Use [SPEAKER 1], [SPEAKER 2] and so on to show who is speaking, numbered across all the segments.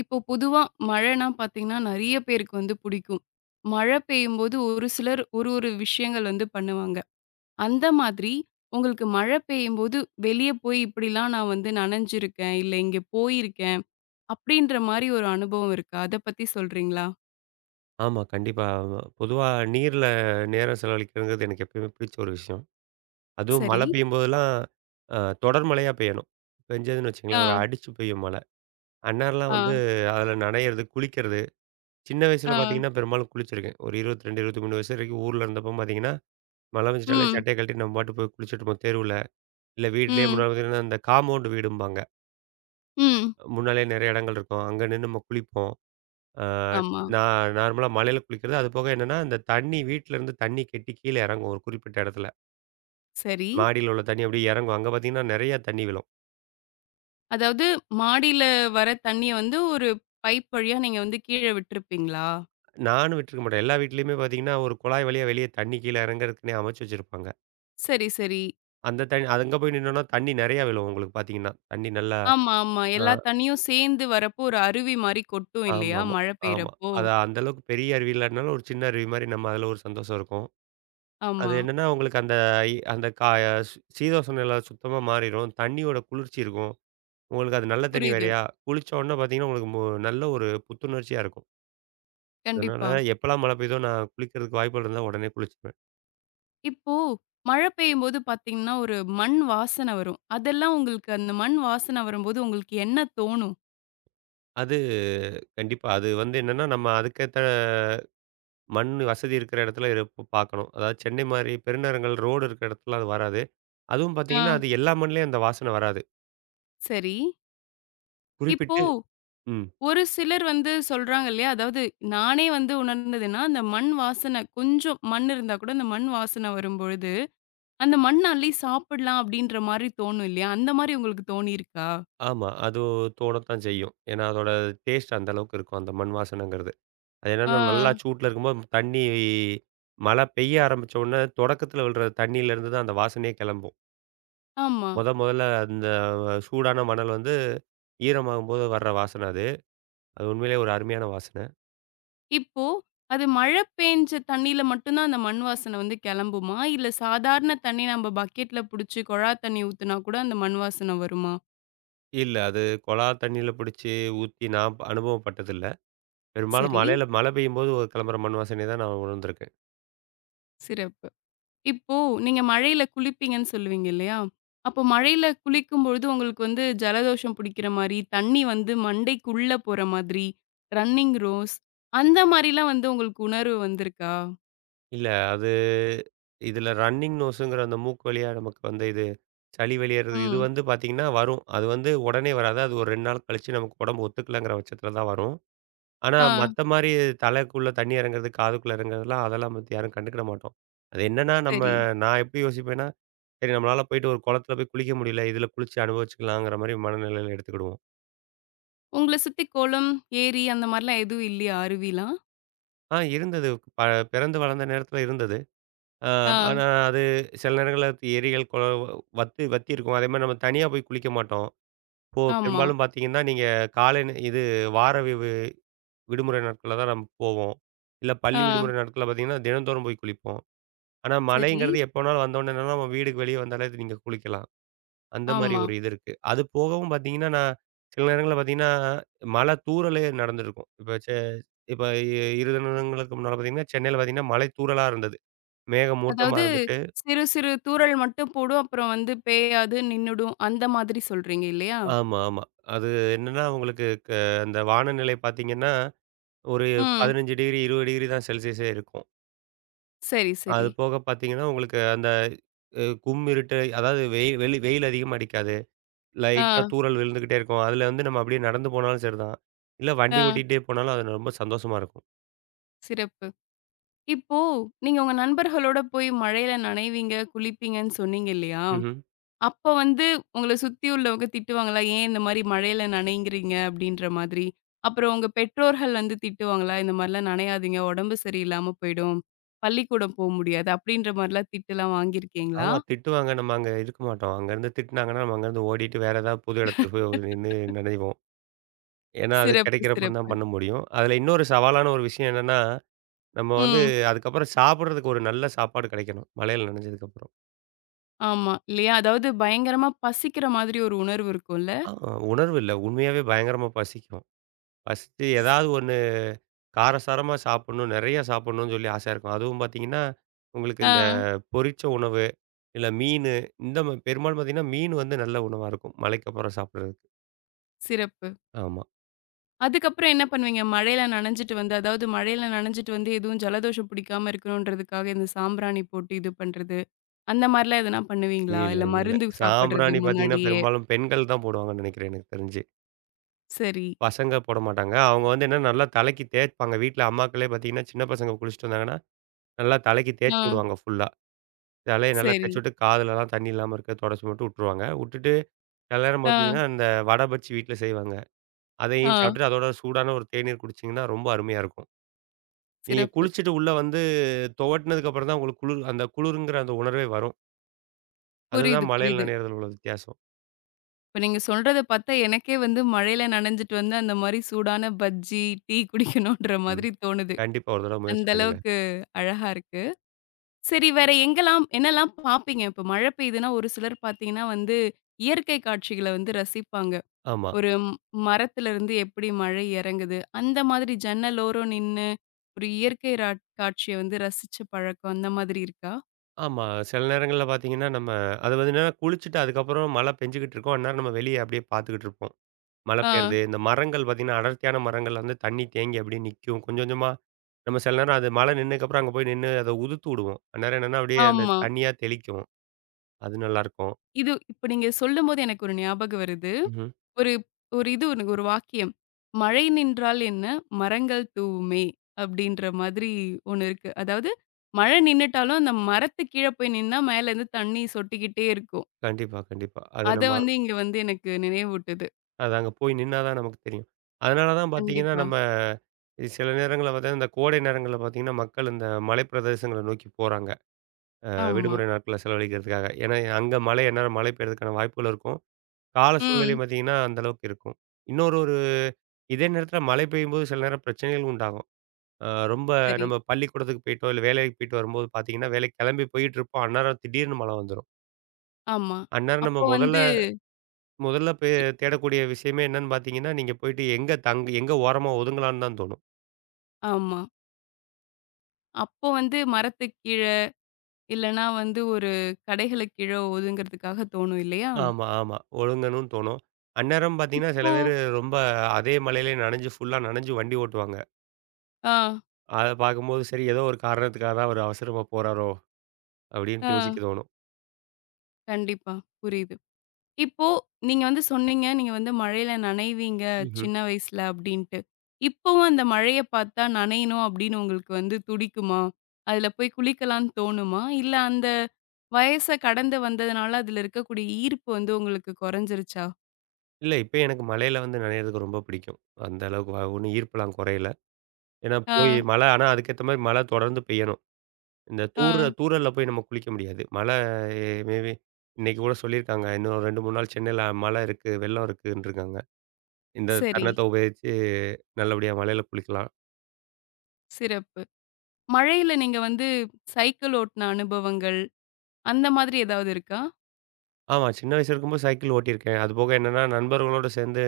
[SPEAKER 1] இப்போ பொதுவா மழைன்னா பார்த்தீங்கன்னா, நெறைய பேருக்கு வந்து புடிக்கும். மழை பெய்யும்போது ஒரு சிலர் ஒரு ஒரு விஷயங்கள் வந்து பண்ணுவாங்க. அந்த மாதிரி உங்களுக்கு மழை பெய்யும்போது வெளிய போய் இப்படிலாம் நான் வந்து நனைஞ்சிருக்கேன், இல்ல இங்க போயிருக்கேன் அப்படின்ற மாரி ஒரு அனுபவம் இருக்கா? அத பத்தி சொல்றீங்களா?
[SPEAKER 2] ஆமா. கண்டிப்பா. ஆமா. பொதுவா நீர்ல நேரம் செலவழிக்கிறதுங்கிறது எனக்கு எப்பயுமே பிடிச்ச ஒரு விஷயம். அதுவும்
[SPEAKER 1] சரி.
[SPEAKER 2] மழை பெய்யும்போதெல்லாம் அ தொடர் மழையா பெய்யணும். பெஞ்சதுன்னு வச்சுக்கங்களேன், ஒரு
[SPEAKER 1] ஆ,
[SPEAKER 2] அடிச்சு பெய்யும் மழை. அந்நேரம்லாம்
[SPEAKER 1] ஆ,
[SPEAKER 2] வந்து அதில நனையிறது, குளிக்கிறது. சின்ன வயசுல
[SPEAKER 1] ஆ.
[SPEAKER 2] பார்த்தீங்கன்னா, பெரும்பாலும் குளிச்சிருக்கேன். ஒரு 22, 23 வயசு வரைக்கும் ஊர்ல இருந்தப்போ பார்த்தீங்கன்னா, மழை பெஞ்சுட்டாலே
[SPEAKER 1] ம்,
[SPEAKER 2] சட்டைய கழட்டி நம்ம பாட்டுக்கு போய் குளிச்சுட்டுருப்போம் தெருவுல. இல்ல வீட்லயே
[SPEAKER 1] ம்,
[SPEAKER 2] முன்னால பார்த்தீங்கன்னா, இந்த காம்பவுண்ட் வீடும்பாங்க.
[SPEAKER 1] ம்.
[SPEAKER 2] முன்னாலயே நெறைய இடங்கள் இருக்கும். அங்க நின்னு நம்ம குளிப்போம். ஆ
[SPEAKER 1] ஆமா.
[SPEAKER 2] நான் நார்மலா மழையில குளிக்கிறது. அது போக என்னன்னா, இந்த தண்ணி வீட்ல இருந்து தண்ணி கெட்டி கீழ இறங்கும் ஒரு குறிப்பிட்ட இடத்துல.
[SPEAKER 1] சரி.
[SPEAKER 2] மாடியில உள்ள தண்ணி அப்படியே இறங்கும். அங்க பார்த்தீங்கன்னா, நெறைய தண்ணி விழும்.
[SPEAKER 1] அதாவது மாடியில வர தண்ணிய வந்து ஒரு பைப் வழியா நீங்க வந்து கீழ விட்டுருப்பீங்களா?
[SPEAKER 2] நானும் விட்டுருக்க மாட்டேன். எல்லா வீட்லயுமே பார்த்தீங்கன்னா, ஒரு குழாய் வழியா வெளிய தண்ணி கீழ இறங்குறதுக்குன்னே அமைச்சு வச்சிருப்பாங்க.
[SPEAKER 1] சரி, சரி.
[SPEAKER 2] அந்த தண்ணி அங்க போய் நின்னோம்னா தண்ணி நெறையா விழும் உங்களுக்கு பார்த்தீங்கன்னா. தண்ணி நல்லா.
[SPEAKER 1] ஆமா, ஆமா.
[SPEAKER 2] ஆ
[SPEAKER 1] எல்லா தண்ணியும் சேர்ந்து வரப்போ ஒரு அருவி மாரி கொட்டும்
[SPEAKER 2] ஆமாமா.
[SPEAKER 1] இல்லையா?
[SPEAKER 2] ஆமா.
[SPEAKER 1] மழை
[SPEAKER 2] ஆமா
[SPEAKER 1] பெய்றப்போ.
[SPEAKER 2] அது அந்த அளவுக்கு பெரிய அருவி இல்லாட்டினாலும் ஒரு சின்ன அருவி மாரி நம்ம அதில ஒரு சந்தோஷம் இருக்கும். அது
[SPEAKER 1] ஆமா.
[SPEAKER 2] என்னன்னா, உங்களுக்கு அந்த இ- அந்த கா சீதோஷண நிலை சுத்தமா மாறிரும். தண்ணியோட குளிர்ச்சி இருக்கும். உங்களுக்கு அது நல்ல தண்ணி
[SPEAKER 1] புரியுது.
[SPEAKER 2] வேறயா? குளிச்ச உடனே பார்த்தீங்கன்னா, உங்களுக்கு நல்ல ஒரு புத்துணர்ச்சியா இருக்கும். அதனால
[SPEAKER 1] கண்டிப்பா.
[SPEAKER 2] எப்பலாம் மழை பெய்யுதோ, நான் குளிக்கிறதுக்கு வாய்ப்புகள் இருந்தா உடனே குளிச்சுருவேன்.
[SPEAKER 1] இப்போ மழை பெய்யும்போது பார்த்தீங்கன்னா, ஒரு மண் வாசனை வரும். அதெல்லாம் உங்களுக்கு அந்த மண் வாசனை வரும்போது உங்களுக்கு என்ன தோணும்?
[SPEAKER 2] அது கண்டிப்பா. அது வந்து என்னன்னா, நம்ம அதுக்கேத்த மண் வசதி இருக்கிற இடத்துல இருப் பார்க்கணும். அதாவது சென்னை மாரி பெருநகரங்கள் ரோடு இருக்கிற இடத்துலலாம் அது வராது. அதுவும்
[SPEAKER 1] ஆ.
[SPEAKER 2] பார்த்தீங்கன்னா, அது எல்லா மண்லயும் அந்த வாசனை வராது.
[SPEAKER 1] சரி. இப்போ
[SPEAKER 2] குறிப்பிட்டு ம்.
[SPEAKER 1] ஒரு சிலர் வந்து சொல்றாங்க இல்லையா? அதாவது நானே வந்து உணர்ந்ததுன்னா, அந்த மண் வாசனை கொஞ்சம் மண் இருந்தா கூட அந்த மண் வாசனை வரும்பொழுது, அந்த மண் அள்ளி சாப்பிடலாம் அப்படின்ற மாரி தோணும் இல்லையா? அந்த மாரி உங்களுக்கு தோணியிருக்கா?
[SPEAKER 2] ஆமா. அது தோணத்தான் செய்யும். ஏன்னா, அதோட டேஸ்ட் அந்த அளவுக்கு இருக்கும். அந்த மண் வாசனைங்கிறது. அது
[SPEAKER 1] ஆ.
[SPEAKER 2] என்னன்னா, நல்லா சூட்ல இருக்கும்போது தண்ணி மழை பெய்ய ஆரம்பிச்ச உடனே தொடக்கத்தில விழுற தண்ணியிலேருந்து தான் அந்த வாசனையே கிளம்பும்.
[SPEAKER 1] ஆமா.
[SPEAKER 2] மொத மொதல்ல அந்த சூடான மணல் வந்து ஈரமாகும்போது வர்ற வாசனை அது. அது உண்மையிலேயே ஒரு அருமையான வாசனை.
[SPEAKER 1] இப்போ, அது மழை பேஞ்ச தண்ணீல மட்டும் தான் அந்த மண் வாசனை வந்து கெளம்புமா? இல்ல சாதாரண தண்ணி நம்ம பக்கெட்ல புடிச்சு குழா தண்ணி ஊத்துனா கூட அந்த மண் வாசனை வருமா?
[SPEAKER 2] இல்ல அது குழா தண்ணியில பிடிச்சு ஊத்தி நான் அனுபவப்பட்டதில்ல. பெரும்பாலும்
[SPEAKER 1] சரி,
[SPEAKER 2] மழையில மழை பெய்யும்போது கிளம்புற மண் வாசனைய தான் நான் உணர்ந்திருக்கேன்.
[SPEAKER 1] சிறப்பு. இப்போ நீங்க மழையில குளிப்பீங்கன்னு சொல்லுவீங்க இல்லையா? அப்போ மழையில குளிக்கும்பொழுது உங்களுக்கு வந்து ஜலதோஷம் புடிக்கிற மாரி, தண்ணி வந்து மண்டைக்குள்ள போற மாதிரி, ரன்னிங் ரோஸ் அந்த மாரிலாம் வந்து உங்களுக்கு உணர்வு வந்திருக்கா?
[SPEAKER 2] இல்ல. அது இதில ரன்னிங் நோஸ்ங்கிற அந்த மூக்கு வழியா நமக்கு வந்து இது சளி வெளியேறது இது
[SPEAKER 1] ம்.
[SPEAKER 2] வந்து பார்த்தீங்கன்னா வரும். அது வந்து உடனே வராது. அது ஒரு 2 நாள் கழிச்சு நமக்கு உடம்பு ஒத்துக்கலங்கிற பட்சத்தில தான் வரும். ஆனா
[SPEAKER 1] ஆ,
[SPEAKER 2] மத்த மாரி தலைக்குள்ள தண்ணி இறங்குறது, காதுக்குள்ள இறங்குறதுலாம் அதெல்லாம் பத்தி யாரும் கண்டுக்கிட மாட்டோம். அது என்னன்னா நம்ம
[SPEAKER 1] சரி.
[SPEAKER 2] நான் எப்படி யோசிப்பேன்னா, சரி நம்மளால போயிட்டு ஒரு குளத்தில போய் குளிக்க முடியல. இதில குளிச்சு அனுபவிச்சுக்கலாங்கிற மாரி மனநிலையில எடுத்துக்கிடுவோம்.
[SPEAKER 1] உங்கள சுத்தி குளம், ஏரி அந்த மாரிலாம் எதுவும் இல்லையா? அருவிலாம்?
[SPEAKER 2] ஆ இருந்தது. ப பிறந்து வளர்ந்த நேரத்தில இருந்தது. ஆ,
[SPEAKER 1] ஆ.
[SPEAKER 2] ஆனா அது சில நேரங்கள்ல ஏரிகள், குளம் வத்தி வத்தி இருக்கும். அதேமாரி நம்ம தனியா போய் குளிக்க மாட்டோம். இப்போ
[SPEAKER 1] ஆமா.
[SPEAKER 2] பெரும்பாலும் பார்த்தீங்கன்னா, நீங்க காலை நே இது வார வி வி விடுமுறை நாட்கள்ல தான் நம்ம போவோம். இல்ல
[SPEAKER 1] ஆ.
[SPEAKER 2] பள்ளி விடுமுறை நாட்கள்ல பார்த்தீங்கன்னா, தினந்தோறும் போய் குளிப்போம். ஆனா
[SPEAKER 1] சரி.
[SPEAKER 2] மழைங்கிறது எப்போ வேணாலும் வந்தோனே என்னன்னா, நம்ம வீடுக்கு வெளிய வந்தாலே நீங்க குளிக்கலாம். அந்த மாரி
[SPEAKER 1] ஆமா.
[SPEAKER 2] ஒரு இது இருக்கு. அது போகவும் பார்த்தீங்கன்னா, நான் சில நேரங்கள்ல பார்த்தீங்கன்னா, மழை தூறலே நடந்திருக்கும். இப்ப செ இப்ப இ 2 தினங்களுக்கு முன்னால பார்த்தீங்கன்னா, சென்னையில பார்த்தீங்கன்னா, மழை தூறலா இருந்தது. மேக மூட்டமா
[SPEAKER 1] அதாவது
[SPEAKER 2] இருந்துட்டு
[SPEAKER 1] சிறு சிறு தூறல் மட்டும் போடும். அப்புறம் வந்து பெய்யாது, நின்னுடும். அந்த மாதிரி சொல்றீங்க இல்லையா?
[SPEAKER 2] ஆமா, ஆமா. அது என்னன்னா, உங்களுக்கு அந்த வானநிலை பார்த்தீங்கன்னா, ஒரு
[SPEAKER 1] ம்.
[SPEAKER 2] 15 டிகிரி, 20 டிகிரி தான் செல்சியஸே இருக்கும்.
[SPEAKER 1] சரி,
[SPEAKER 2] அது
[SPEAKER 1] சரி.
[SPEAKER 2] போக பார்த்தீங்கன்னா, உங்களுக்கு அந்த கும்மிருட்டு அதாவது வெயில் அதிகமா அடிக்காது.
[SPEAKER 1] ஆ,
[SPEAKER 2] லைட்டா தூறல் விழுந்துகிட்டே இருக்கும். அதுல வந்து நம்ம அப்படியே நடந்து போனாலும் சரிதான். இல்ல வண்டி
[SPEAKER 1] ஆ.
[SPEAKER 2] ஓட்டிகிட்டே போனாலும் அது ரொம்ப சந்தோஷமா இருக்கும்.
[SPEAKER 1] சிறப்பு. இப்போ நீங்க உங்க நண்பர்களோட போய் மழையில நனைவீங்க, குளிப்பீங்கன்னு சொன்னீங்க இல்லையா?
[SPEAKER 2] ம்ஹ்ம்.
[SPEAKER 1] அப்ப வந்து உங்கள சுத்தி உள்ளவங்க திட்டுவாங்களா? "ஏன் இந்த மாரி மழையில நனையுங்கிறீங்க?" அப்படீன்ற மாதிரி. அப்புறம் உங்க பெற்றோர்கள் வந்து திட்டுவாங்களா? "இந்த மாரிலாம் நனையாதீங்க, உடம்பு சரியில்லாம போயிடும். பள்ளிக்கூடம் போ முடியாது." அப்படீன்ற மாரிலாம் திட்டுலாம் வாங்கியிருக்கீங்களா?
[SPEAKER 2] ஆமா திட்டுவாங்க. நம்ம அங்க இருக்க மாட்டோம். அங்கருந்து திட்டுனாங்கன்னா, நம்ம அங்கருந்து ஓடிட்டு வேற ஏதாவது புது இடத்துக்கு போய் நின்னு நெனைவோம். ஏன்னா, அது
[SPEAKER 1] சிறப்பு,
[SPEAKER 2] கிடைக்கிறப்ப தான்
[SPEAKER 1] சிறப்பு.
[SPEAKER 2] பண்ண முடியும். அதுல இன்னொரு சவாலான ஒரு விஷயம் என்னன்னா நம்ம வந்து
[SPEAKER 1] ம்.
[SPEAKER 2] அதுக்கப்புறம் சாப்பிடுறதுக்கு ஒரு நல்ல சாப்பாடு கிடைக்கணும். மழையில நனைஞ்சதுக்கப்புறம்.
[SPEAKER 1] ஆமா. இல்லையா? அதாவது பயங்கரமா பசிக்கிற மாதிரி ஒரு உணர்வு இருக்கும்ல?
[SPEAKER 2] அ உணர்வு இல்ல. உண்மையாவே பயங்கரமா பசிக்கும். பசிச்சு ஏதாவது ஒண்ணு காரசாரமா சாப்பிடணும், நெறைய சாப்பிடணும்னு சொல்லி ஆசையா இருக்கும். அதுவும் பார்த்தீங்கன்னா, உங்களுக்கு
[SPEAKER 1] ஆ.
[SPEAKER 2] இந்த பொரிச்ச உணவு, இல்ல இந்த ம பெரும்பாலும் பார்த்தீங்கன்னா, மீன் வந்து நல்ல உணவா இருக்கும். மழைக்கப்புறம் சாப்பிடுறதுக்கு.
[SPEAKER 1] சிறப்பு.
[SPEAKER 2] ஆமா.
[SPEAKER 1] அதுக்கப்புறம் என்ன பண்ணுவீங்க? மழையில நனைஞ்சுட்டு வந்து அதாவது மழையில நனைஞ்சுட்டு வந்து எதுவும் ஜலதோஷம் புடிக்காம இருக்கணுன்றதுக்காக இந்த சாம்பிராணி போட்டு இது பண்றது. அந்த மாரிலாம் எதனா பண்ணுவீங்களா?
[SPEAKER 2] இல்ல,
[SPEAKER 1] இல்ல
[SPEAKER 2] இல்ல.
[SPEAKER 1] மருந்து சாப்பிடுறது
[SPEAKER 2] சாம்பிராணி பார்த்தீங்கன்னா,
[SPEAKER 1] முன்னாடியே?
[SPEAKER 2] பெரும்பாலும் பெண்கள் தான் போடுவாங்கன்னு நெனைக்கிறேன் எனக்கு தெரிஞ்சு.
[SPEAKER 1] சரி.
[SPEAKER 2] பசங்க போட மாட்டாங்க. அவங்க வந்து என்னன்னா நல்லா தலைக்கு தேய்ப்பாங்க. வீட்ல அம்மாக்களே பார்த்தீங்கன்னா, சின்ன பசங்க குளிச்சுட்டு வந்தாங்கன்னா நல்லா தலைக்கு
[SPEAKER 1] ஆ.
[SPEAKER 2] தேய்ச்சு விடுவாங்க ஃபுல்லா. தலைய நல்லா
[SPEAKER 1] சரி.
[SPEAKER 2] தேய்ச்சு விட்டு, காதுலலாம் தண்ணி இல்லாம இருக்க தொடச்சு மட்டும் விட்டுருவாங்க. விட்டுட்டு சில நேரம்
[SPEAKER 1] ஆ.
[SPEAKER 2] பார்த்தீங்கன்னா, இந்த வடை பஜ்ஜி வீட்ல செய்வாங்க.
[SPEAKER 1] ஆ.
[SPEAKER 2] அதையும் சாப்பிட்டுட்டு அதோட சூடான ஒரு தேநீர் குடிச்சீங்கன்னா, ரொம்ப அருமையா இருக்கும். நீங்க
[SPEAKER 1] சிறப்பு.
[SPEAKER 2] குளிச்சுட்டு உள்ள வந்து துவட்டுனதுக்கு அப்புறம் தான் உங்களுக்கு குளிர் அந்த குளிருங்கிற அந்த உணர்வே வரும்.
[SPEAKER 1] புரியுது,
[SPEAKER 2] அதுதான் மழையில
[SPEAKER 1] புரியுது.
[SPEAKER 2] நனையிறதுல உள்ள வித்தியாசம்.
[SPEAKER 1] இப்ப நீங்க சொல்றத பார்த்தா எனக்கே வந்து மழையில நனைஞ்சுட்டு வந்து அந்த மாரி சூடான பஜ்ஜி, டீ குடிக்கணுன்ற
[SPEAKER 2] ம்.
[SPEAKER 1] மாதிரி தோணுது.
[SPEAKER 2] கண்டிப்பா ஒரு தடவ முயற்சி
[SPEAKER 1] அந்த
[SPEAKER 2] பண்ணுங்க.
[SPEAKER 1] அளவுக்கு அழகா இருக்கு. சரி வேற எங்கெல்லாம் என்னலாம் பார்ப்பீங்க? இப்ப மழை பெய்யுதுன்னா ஒரு சிலர் பார்த்தீங்கன்னா வந்து, இயற்கை காட்சிகள வந்து ரசிப்பாங்க.
[SPEAKER 2] ஆமா.
[SPEAKER 1] ஒரு மரத்திலிருந்து எப்படி மழை இறங்குது, அந்த மாதிரி ஜன்னலோரம் நின்னு, ஒரு இயற்கை ராட் காட்சிய வந்து ரசிச்ச பழக்கம் அந்த மாதிரி இருக்கா?
[SPEAKER 2] ஆமா. சில நேரங்கள்ல பார்த்தீங்கன்னா, நம்ம அது வந்து என்னன்னா குளிச்சுட்டு அதுக்கப்புறம் மழை பெஞ்சுகிட்டு இருக்கும். அந்நேரம் நம்ம வெளிய அப்படியே பார்த்துக்கிட்டு இருப்போம். மழை
[SPEAKER 1] ஆ,
[SPEAKER 2] பெய்றது. இந்த மரங்கள் பார்த்தீங்கன்னா, அடர்த்தியான மரங்கள்ல வந்து தண்ணி தேங்கி அப்படியே நிக்கும். கொஞ்சம் கொஞ்சமா நம்ம சில நேரம் அது மழை நின்னதுக்கப்புறம் அங்க போய் நின்னு அத உதுத்து விடுவோம். அந்நேரம் என்னன்னா, அப்படியே அந்த
[SPEAKER 1] ஆமா.
[SPEAKER 2] தண்ணியா தெளிக்கும். அது நல்லாயிருக்கும்.
[SPEAKER 1] இது இப்ப நீங்க சொல்லும்போது எனக்கு ஒரு ஞாபகம் வருது.
[SPEAKER 2] ம்ஹ்ம்.
[SPEAKER 1] ஒரு ஒரு இது ஒரு ஒரு வாக்கியம். "மழை நின்றால் என்ன? மரங்கள் தூவுமே" அப்படின்ற மாதிரி ஒண்ணு இருக்கு. அதாவது மழை நின்னுட்டாலும் அந்த மரத்து கீழ போய் நின்னா மேலேருந்து தண்ணி சொட்டிக்கிட்டே இருக்கும்.
[SPEAKER 2] கண்டிப்பா, கண்டிப்பா. அது
[SPEAKER 1] அத
[SPEAKER 2] நம்ம
[SPEAKER 1] வந்து இங்க வந்து எனக்கு நினைவூட்டுது.
[SPEAKER 2] அது அங்க போய் நின்னா தான் நமக்கு தெரியும். அதனால தான் பார்த்தீங்கன்னா,
[SPEAKER 1] கண்டிப்பா.
[SPEAKER 2] நம்ம இது சில நேரங்கள்ல பார்த்தீங்கன்னா, இந்த கோடை நேரங்கள்ல பார்த்தீங்கன்னா, மக்கள் இந்த மலை பிரதேசங்கள நோக்கி போறாங்க. அ
[SPEAKER 1] ஆமா.
[SPEAKER 2] விடுமுறை நாட்கள செலவழிக்கிறதுக்காக. ஏன்னா அங்க மழை எந்நேரம் மழை பெய்றதுக்கான வாய்ப்புகள் இருக்கும். கால சூழ்நிலை
[SPEAKER 1] ம்.
[SPEAKER 2] பார்த்தீங்கன்னா, அந்த அளவுக்கு இருக்கும். இன்னொரு ஒரு இதே நேரத்தில மழை பெய்யும்போது சில நேரம் பிரச்சனைகள் உண்டாகும். ரொம்ப
[SPEAKER 1] சரி.
[SPEAKER 2] நம்ம பள்ளிக்கூடத்துக்கு போயிட்டோ, இல்ல வேலைக்கு போயிட்டு வரும்போது பார்த்தீங்கன்னா, வேலைக்கு கிளம்பி போயிட்டுருப்போம். அந்நேரம் திடீர்னு மழை வந்துரும்.
[SPEAKER 1] ஆமா.
[SPEAKER 2] அந்நேரம் நம்ம
[SPEAKER 1] அப்போ
[SPEAKER 2] முதல்ல
[SPEAKER 1] வந்து
[SPEAKER 2] முதல்ல பே
[SPEAKER 1] இ
[SPEAKER 2] தேடக்கூடிய விஷயமே என்னன்னு பார்த்தீங்கன்னா, நீங்க போயிட்டு எங்க ஓரமா ஒதுங்கலான்னு தான் தோணும்.
[SPEAKER 1] ஆமா. அப்போ வந்து மரத்துக்கு கீழ, இல்லன்னா வந்து ஒரு கடைகளுக்கு கீழ ஒதுங்குறதுக்காக தோணும் இல்லையா?
[SPEAKER 2] ஆமா, ஆமா. ஒழுங்கணும்னு தோணும். அந்நேரம் பார்த்தீங்கன்னா, சில
[SPEAKER 1] இப்போ
[SPEAKER 2] பேரு ரொம்ப அதே மழையிலே நனைஞ்சு ஃபுல்லா நனைஞ்சு வண்டி ஓட்டுவாங்க.
[SPEAKER 1] ஆ,
[SPEAKER 2] அத பார்க்கும்போது, சரி ஏதோ ஒரு காரணத்துக்காக தான் அவரு அவசரமா போறாரோ!
[SPEAKER 1] ஆ,
[SPEAKER 2] அப்படின்னு யோசிக்க தோணும்.
[SPEAKER 1] கண்டிப்பா. புரியுது. இப்போ நீங்க வந்து சொன்னீங்க, நீங்க வந்து மழையில நனைவீங்க
[SPEAKER 2] ம்ஹ்ம்.
[SPEAKER 1] சின்ன வயசுல அப்டின்ட்டு. இப்பவும் அந்த மழைய பார்த்தா நனையணும் அப்டின்னு உங்களுக்கு வந்து துடிக்குமா? அதுல போய் குளிக்கலான்னு தோணுமா? இல்ல அந்த வயச கடந்து வந்ததுனால அதுல இருக்கக்கூடிய ஈர்ப்பு வந்து உங்களுக்கு கொறஞ்சிருச்சா?
[SPEAKER 2] இல்ல, இப்ப எனக்கு மழையில வந்து நனையிறதுக்கு ரொம்ப பிடிக்கும். அந்த அளவுக்கு ஒண்ணும் ஈர்ப்புலாம் குறையல. ஏன்னா
[SPEAKER 1] ஆ,
[SPEAKER 2] போய் மழை ஆனா அதுக்கேத்த மாரி மழை தொடர்ந்து பெய்யணும். இந்த
[SPEAKER 1] ஆ,
[SPEAKER 2] தூறல்ல போய் நம்ம குளிக்க முடியாது. மழை மே பி இன்னைக்கு கூட சொல்லியிருக்காங்க. இன்னும் 2, 3 நாள் சென்னையில மழை இருக்கு, வெள்ளம் இருக்குன்ருக்காங்க. இந்த
[SPEAKER 1] சரி.
[SPEAKER 2] தருணத்த உபயோகிச்சு நல்லபடியா மழையில குளிக்கலாம்.
[SPEAKER 1] சிறப்பு. மழையில நீங்க வந்து சைக்கிள் ஓட்டுன அனுபவங்கள், அந்த மாதிரி ஏதாவது இருக்கா?
[SPEAKER 2] ஆமா, சின்ன வயசுல இருக்கும்போது சைக்கிள் ஓட்டியிருக்கேன். அதுபோக என்னன்னா நண்பர்களோட சேர்ந்து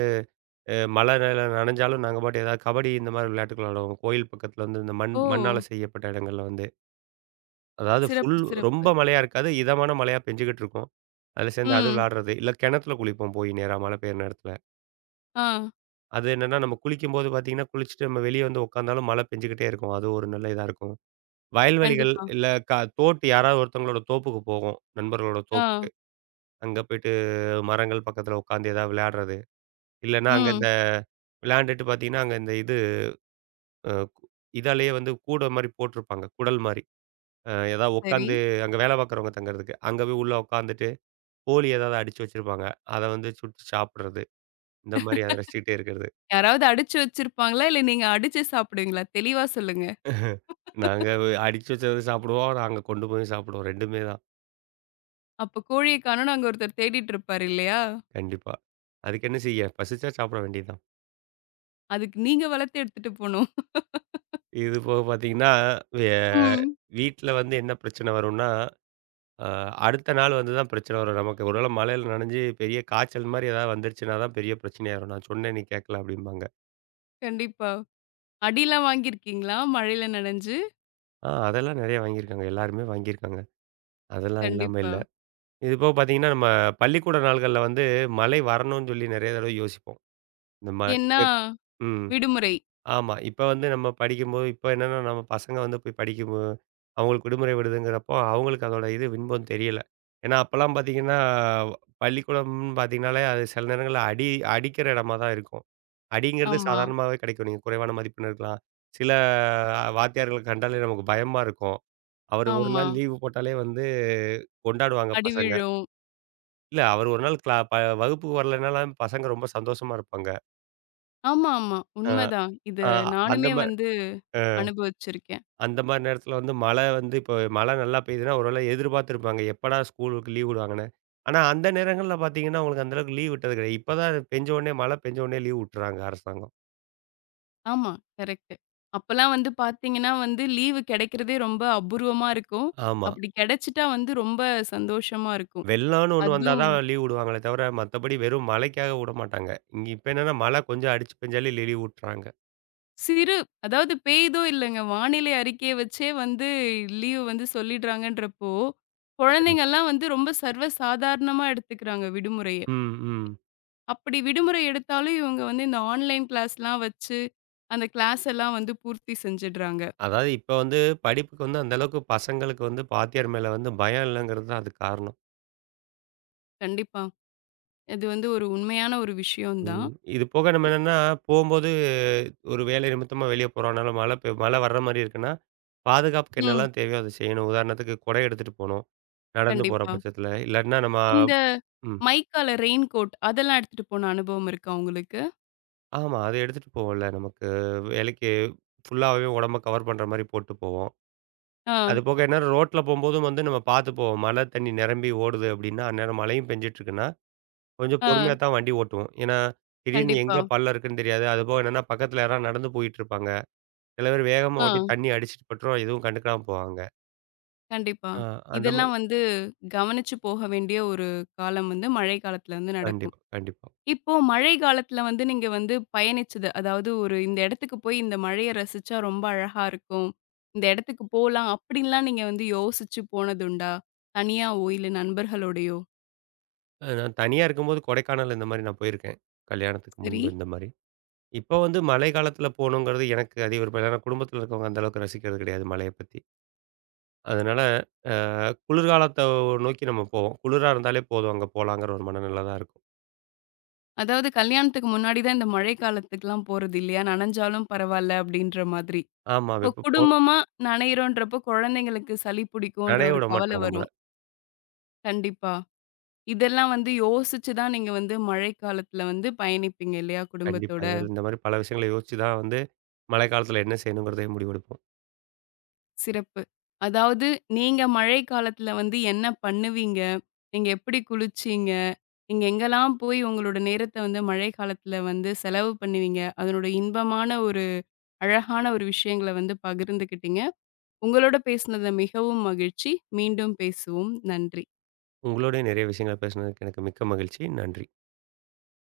[SPEAKER 2] மழை நல நனைஞ்சாலும் நாங்க பாட்டு ஏதாவது கபடி இந்த மாரி விளையாட்டுகள் விளையாடுவோம். கோயில் பக்கத்துல வந்து இந்த மண்
[SPEAKER 1] ஓ!
[SPEAKER 2] மண்ணால செய்யப்பட்ட இடங்கள்ல வந்து. அதாவது ஃபுல்
[SPEAKER 1] சிறப்பு,
[SPEAKER 2] ரொம்ப
[SPEAKER 1] சிறப்பு.
[SPEAKER 2] மழையா இருக்காது. இதமான மழையா பெஞ்சுகிட்டு இருக்கும். அதில சேர்ந்து அது
[SPEAKER 1] ம்.
[SPEAKER 2] விளையாடுறது. இல்ல கிணத்துல குளிப்போம் போய் நேரா மழை பெய்யுற நேரத்துல.
[SPEAKER 1] ஆ.
[SPEAKER 2] அது என்னன்னா நம்ம குளிக்கும்போது பார்த்தீங்கன்னா, குளிச்சுட்டு நம்ம வெளிய வந்து உட்காந்தாலும் மழை பெஞ்சுகிட்டே இருக்கும். அது ஒரு நல்ல இதா இருக்கும். வயல்வெளிகள்
[SPEAKER 1] கண்டிப்பா.
[SPEAKER 2] இல்ல க தோட்டு யாராவது ஒருத்தவங்களோட தோப்புக்கு போவோம். நண்பர்களோட
[SPEAKER 1] ஆ.
[SPEAKER 2] தோப்புக்கு. அங்க போயிட்டு மரங்கள் பக்கத்துல உட்காந்து ஏதாவது விளையாடுறது. இல்லன்னா அங்க
[SPEAKER 1] ம்.
[SPEAKER 2] இந்த விளையாண்டுட்டு பார்த்தீங்கன்னா, அங்க இந்த இது அ இதாலேயே வந்து கூட மாரி போட்டிருப்பாங்க. குடல் மாரி. ஏதாவது
[SPEAKER 1] சரி.
[SPEAKER 2] உட்காந்து அங்க வேலை பார்க்குறவங்க தங்குறதுக்கு. அங்க போய் உள்ள உட்காந்துட்டு கோழி ஏதாவது அடிச்சு வச்சிருப்பாங்க. அத வந்து சுட்டு சாப்பிடுறது. இந்த மாரி அத ரசிச்சுக்கிட்டே இருக்கிறது.
[SPEAKER 1] யாராவது அடிச்சு வச்சிருப்பாங்களா? இல்ல நீங்க அடிச்சு சாப்பிடுவீங்களா? தெளிவா சொல்லுங்க.
[SPEAKER 2] அடிச்சு வச்சத சாப்பிடுவோம். நாங்க கொண்டு போயும் சாப்பிடுவோம். 2மே தான்.
[SPEAKER 1] அப்ப கோழிய காணோம்னு அங்க ஒருத்தர் தேடிட்டு இருப்பாரு இல்லையா?
[SPEAKER 2] கண்டிப்பா. அதுக்கு என்ன செய்ய? பசிச்சா சாப்பிட வேண்டியது தான்.
[SPEAKER 1] அதுக்கு நீங்க வளர்த்து எடுத்துட்டு போணும்.
[SPEAKER 2] இது போக பார்த்தீங்கன்னா, வே
[SPEAKER 1] ம்.
[SPEAKER 2] வீட்ல வந்து என்ன பிரச்சனை வரும்னா, அ அடுத்த நாள் வந்து தான் பிரச்சனை வரும் நமக்கு. ஒரு வேள மழையில நனைஞ்சு பெரிய காய்ச்சல் மாரி ஏதாவது வந்துருச்சுன்னா தான் பெரிய பிரச்சனையா வரும். "நான் சொன்னேன் நீ கேட்கல" அப்படிம்பாங்க.
[SPEAKER 1] கண்டிப்பா. அடிலாம் வாங்கியிருக்கீங்களா? மழையில நனைஞ்சு?
[SPEAKER 2] ஆ அதெல்லாம் நெறைய வாங்கியிருக்காங்க. எல்லாருமே வாங்கியிருக்காங்க. அதெல்லாம் இல்லாம
[SPEAKER 1] கண்டிப்பா.
[SPEAKER 2] இல்ல. இது போக பார்த்தீங்கன்னா, நம்ம பள்ளிக்கூட நாள்கள்ல வந்து மழை வரணும்னு சொல்லி நெறைய தடவை யோசிப்போம். இந்த ம இப்ப
[SPEAKER 1] ஏன்னா,
[SPEAKER 2] ம்.
[SPEAKER 1] விடுமுறை.
[SPEAKER 2] ஆமா. இப்ப வந்து நம்ம படிக்கும்போது இப்ப என்னன்னா நம்ம பசங்க வந்து போய் படிக்கும்போ அவங்களுக்கு விடுமுறை விடுதுங்கிறப்போ, அவங்களுக்கு அதோட இது இன்பம் தெரியல. ஏன்னா அப்பலாம் பார்த்தீங்கன்னா, பள்ளிக்கூடம்னு பார்த்தீங்கனாலே, அது சில நேரங்கள்ல அடிக்கிற இடமா தான் இருக்கும். அடிங்கிறது
[SPEAKER 1] ஆமா,
[SPEAKER 2] சாதாரணமாவே கிடைக்கும். நீங்க குறைவான மதிப்பெண் எடுக்கலாம். சில வாத்தியார்கள கண்டாலே நமக்கு பயமா இருக்கும். அவரு ஒரு
[SPEAKER 1] ஆமா.
[SPEAKER 2] நாள் லீவு போட்டாலே வந்து கொண்டாடுவாங்க
[SPEAKER 1] அடி
[SPEAKER 2] பசங்க.
[SPEAKER 1] விழும்.
[SPEAKER 2] இல்ல அவர் ஒரு நாள் கிளா ப வகுப்புக்கு வரலைனாலும் பசங்க ரொம்ப சந்தோஷமா இருப்பாங்க.
[SPEAKER 1] ஆமா, ஆமா.
[SPEAKER 2] அ
[SPEAKER 1] உண்மதான். இது
[SPEAKER 2] அ அந்த
[SPEAKER 1] நானுமே
[SPEAKER 2] மாரி
[SPEAKER 1] வந்து
[SPEAKER 2] அ
[SPEAKER 1] அனுபவிச்சிருக்கேன்.
[SPEAKER 2] அந்த மாரி நேரத்தில வந்து மழை வந்து இப்போ மழை நல்லா பெய்யுதுன்னா, ஒருவேளை எதிர்பார்த்துருப்பாங்க. எப்படா ஸ்கூலுக்கு லீவ் விடுவாங்கன்னு. ஆனா அந்த நேரங்கள்ல பார்த்தீங்கன்னா, அவங்களுக்கு அந்த அளவுக்கு லீவ் விட்டது கிடையாது. இப்ப தான் பெஞ்ச உடனே மழை பெஞ்ச உடனே லீவ் விட்டுறாங்க அரசாங்கம்.
[SPEAKER 1] ஆமா, கரெக்ட்டு. அப்பலாம் வந்து பார்த்தீங்கன்னா வந்து லீவு கிடைக்கிறதே ரொம்ப அபூர்வமா இருக்கும்.
[SPEAKER 2] ஆமா.
[SPEAKER 1] அப்படி கிடைச்சிட்டா வந்து ரொம்ப சந்தோஷமா இருக்கும்.
[SPEAKER 2] வெள்ளம்னு ஒண்ணு வந்தா
[SPEAKER 1] அதுவும்
[SPEAKER 2] தான் லீவ் விடுவாங்களே தவிர, மத்தபடி வெறும் மழைக்காக விடமாட்டாங்க. இங்க இப்ப என்னன்னா மழை கொஞ்சம் அடிச்சு பெஞ்சாலே லீவ் விட்டுறாங்க.
[SPEAKER 1] சிறு அதாவது பெய்தோ இல்லங்க, வானிலை அறிக்கைய வச்சே வந்து லீவ் வந்து சொல்லிடுறாங்கன்றப்போ,
[SPEAKER 2] கண்டிப்பா.
[SPEAKER 1] குழந்தைங்கலாம் வந்து ரொம்ப சர்வ சாதாரணமா எடுத்துக்கிறாங்க விடுமுறைய.
[SPEAKER 2] ம், ம்.
[SPEAKER 1] அப்படி விடுமுறை எடுத்தாலும் இவங்க வந்து இந்த ஆன்லைன் கிளாஸ்லாம் வச்சு, அந்த கிளாஸ் எல்லாம் வந்து பூர்த்தி செஞ்சுடுறாங்க.
[SPEAKER 2] அதாவது இப்ப வந்து படிப்புக்கு வந்து அந்த அளவுக்கு பசங்களுக்கு வந்து வாத்தியார் மேல வந்து பயம் இல்லங்கிறது தான் அதுக்கு காரணம்.
[SPEAKER 1] கண்டிப்பா. இது வந்து ஒரு உண்மையான ஒரு விஷயம் தான்.
[SPEAKER 2] ம். இது போக நம்ம என்னன்னா, போம்போது ஒரு வேலை நிமித்தமா வெளிய போறோம்னாலும் மழை வர்ற மாரி இருக்குன்னா, பாதுகாப்புக்கு
[SPEAKER 1] ம்.
[SPEAKER 2] என்னெல்லாம் தேவையோ அத செய்யணும். உதாரணத்துக்கு கொடை எடுத்துட்டு போணும். நடந்து போற
[SPEAKER 1] கண்டிப்பா.
[SPEAKER 2] பட்சத்துல. இல்லாட்டினா நம்ம
[SPEAKER 1] இந்த
[SPEAKER 2] ம்.
[SPEAKER 1] மைக்கால ரெயின் கோட் அதெல்லாம் எடுத்துட்டு போன அனுபவம் இருக்கா உங்களுக்கு?
[SPEAKER 2] ஆமா. அத எடுத்துட்டு போவோம்ல. நமக்கு வேலைக்கு ஃபுல்லாவே உடம்ப கவர் பண்ற மாரி போட்டு போவோம்.
[SPEAKER 1] ஆ,
[SPEAKER 2] அது போக என்ன ரோட்ல போம்போதும் வந்து நம்ம பாத்து போவோம். மழை தண்ணி நிரம்பி ஓடுது அப்டின்னா, அந்நேரம் மழையும் பெஞ்சுட்டு இருக்குன்னா, கொஞ்சம்
[SPEAKER 1] ஆ.
[SPEAKER 2] பொறுமையா தான் வண்டி ஓட்டுவோம். ஏன்னா, திடீர்னு
[SPEAKER 1] கண்டிப்பா.
[SPEAKER 2] எங்க பள்ளம் இருக்குன்னு தெரியாது. அதுபோக என்னன்னா, பக்கத்துல யாராவது நடந்து போயிட்டுருப்பாங்க. சில பேர் வேகமா
[SPEAKER 1] ஆ.
[SPEAKER 2] ஓட்டி தண்ணி அடிச்சுட்டு பட்டுரும் எதுவும் கண்டுக்காம போவாங்க.
[SPEAKER 1] கண்டிப்பா.
[SPEAKER 2] ஆ அந்த மாரி
[SPEAKER 1] இதெல்லாம் வந்து கவனிச்சு போக வேண்டிய ஒரு காலம் வந்து மழை காலத்துல வந்து நடக்கும்.
[SPEAKER 2] கண்டிப்பா, கண்டிப்பா.
[SPEAKER 1] இப்போ மழை காலத்துல வந்து நீங்க வந்து பயணிச்சது, அதாவது ஒரு இந்த இடத்துக்கு போய் இந்த மழைய ரசிச்சா ரொம்ப அழகா இருக்கும். இந்த இடத்துக்கு போலாம் அப்படின்லாம் நீங்க வந்து யோசிச்சு போனதுண்டா? தனியாவோ, இல்ல நண்பர்களோடையோ?
[SPEAKER 2] நான் தனியா இருக்கும்போது கொடைக்கானல் இந்த மாரி நான் போயிருக்கேன். கல்யாணத்துக்கு
[SPEAKER 1] சரி.
[SPEAKER 2] முன்பு இந்த மாரி. இப்போ வந்து மழை காலத்துல போணுங்கிறது எனக்கு அதிக விருப்பம் இல்ல. ஏன்னா குடும்பத்துல இருக்கவங்க அந்த அளவுக்கு ரசிக்கிறது கிடையாது மழைய பத்தி. அதனால அ குளிர்காலத்த நோக்கி நம்ம போவோம். குளிரா இருந்தாலே போதும் அங்க போலாங்கிற ஒரு மனநிலை தான் இருக்கும்.
[SPEAKER 1] அதாவது கல்யாணத்துக்கு முன்னாடி தான் இந்த மழை காலத்துக்குலாம் போறது இல்லையா? நனஞ்சாலும் பரவால்ல அப்படின்ற மாதிரி.
[SPEAKER 2] ஆமா,
[SPEAKER 1] இப்போ
[SPEAKER 2] இப்ப போ
[SPEAKER 1] குடும்பமா நனையிறோன்றப்போ குழந்தைங்களுக்கு சளி பிடிக்குன்ற
[SPEAKER 2] நனைய
[SPEAKER 1] ஒரு
[SPEAKER 2] விட
[SPEAKER 1] கவலை
[SPEAKER 2] மாட்டாங்க நம்மள.
[SPEAKER 1] வரும். கண்டிப்பா. இதெல்லாம் வந்து யோசிச்சு தான் நீங்க வந்து மழைக்காலத்துல வந்து பயணிப்பீங்க இல்லையா?
[SPEAKER 2] கண்டிப்பா.
[SPEAKER 1] குடும்பத்தோட.
[SPEAKER 2] இதில இந்த மாரி பல விஷயங்கள யோசிச்சு தான் வந்து மழைக்காலத்தில என்ன செய்யணுங்கிறதையும் முடிவெடுப்போம்.
[SPEAKER 1] சிறப்பு. அதாவது நீங்க மழை காலத்துல வந்து என்ன பண்ணுவீங்க? நீங்க எப்படி குளிச்சீங்க? நீங்க எங்கெல்லாம் போய் உங்களோட நேரத்த வந்து மழை காலத்துல வந்து செலவு பண்ணுவீங்க? அதனோட இன்பமான ஒரு அழகான ஒரு விஷயங்கள வந்து பகிர்ந்துக்கிட்டீங்க. உங்களோட பேசினது மிகவும் மகிழ்ச்சி. மீண்டும் பேசுவோம். நன்றி.
[SPEAKER 2] உங்களோடயும் நெறைய விஷயங்கள பேசினதுக்கு எனக்கு மிக்க மகிழ்ச்சி. நன்றி.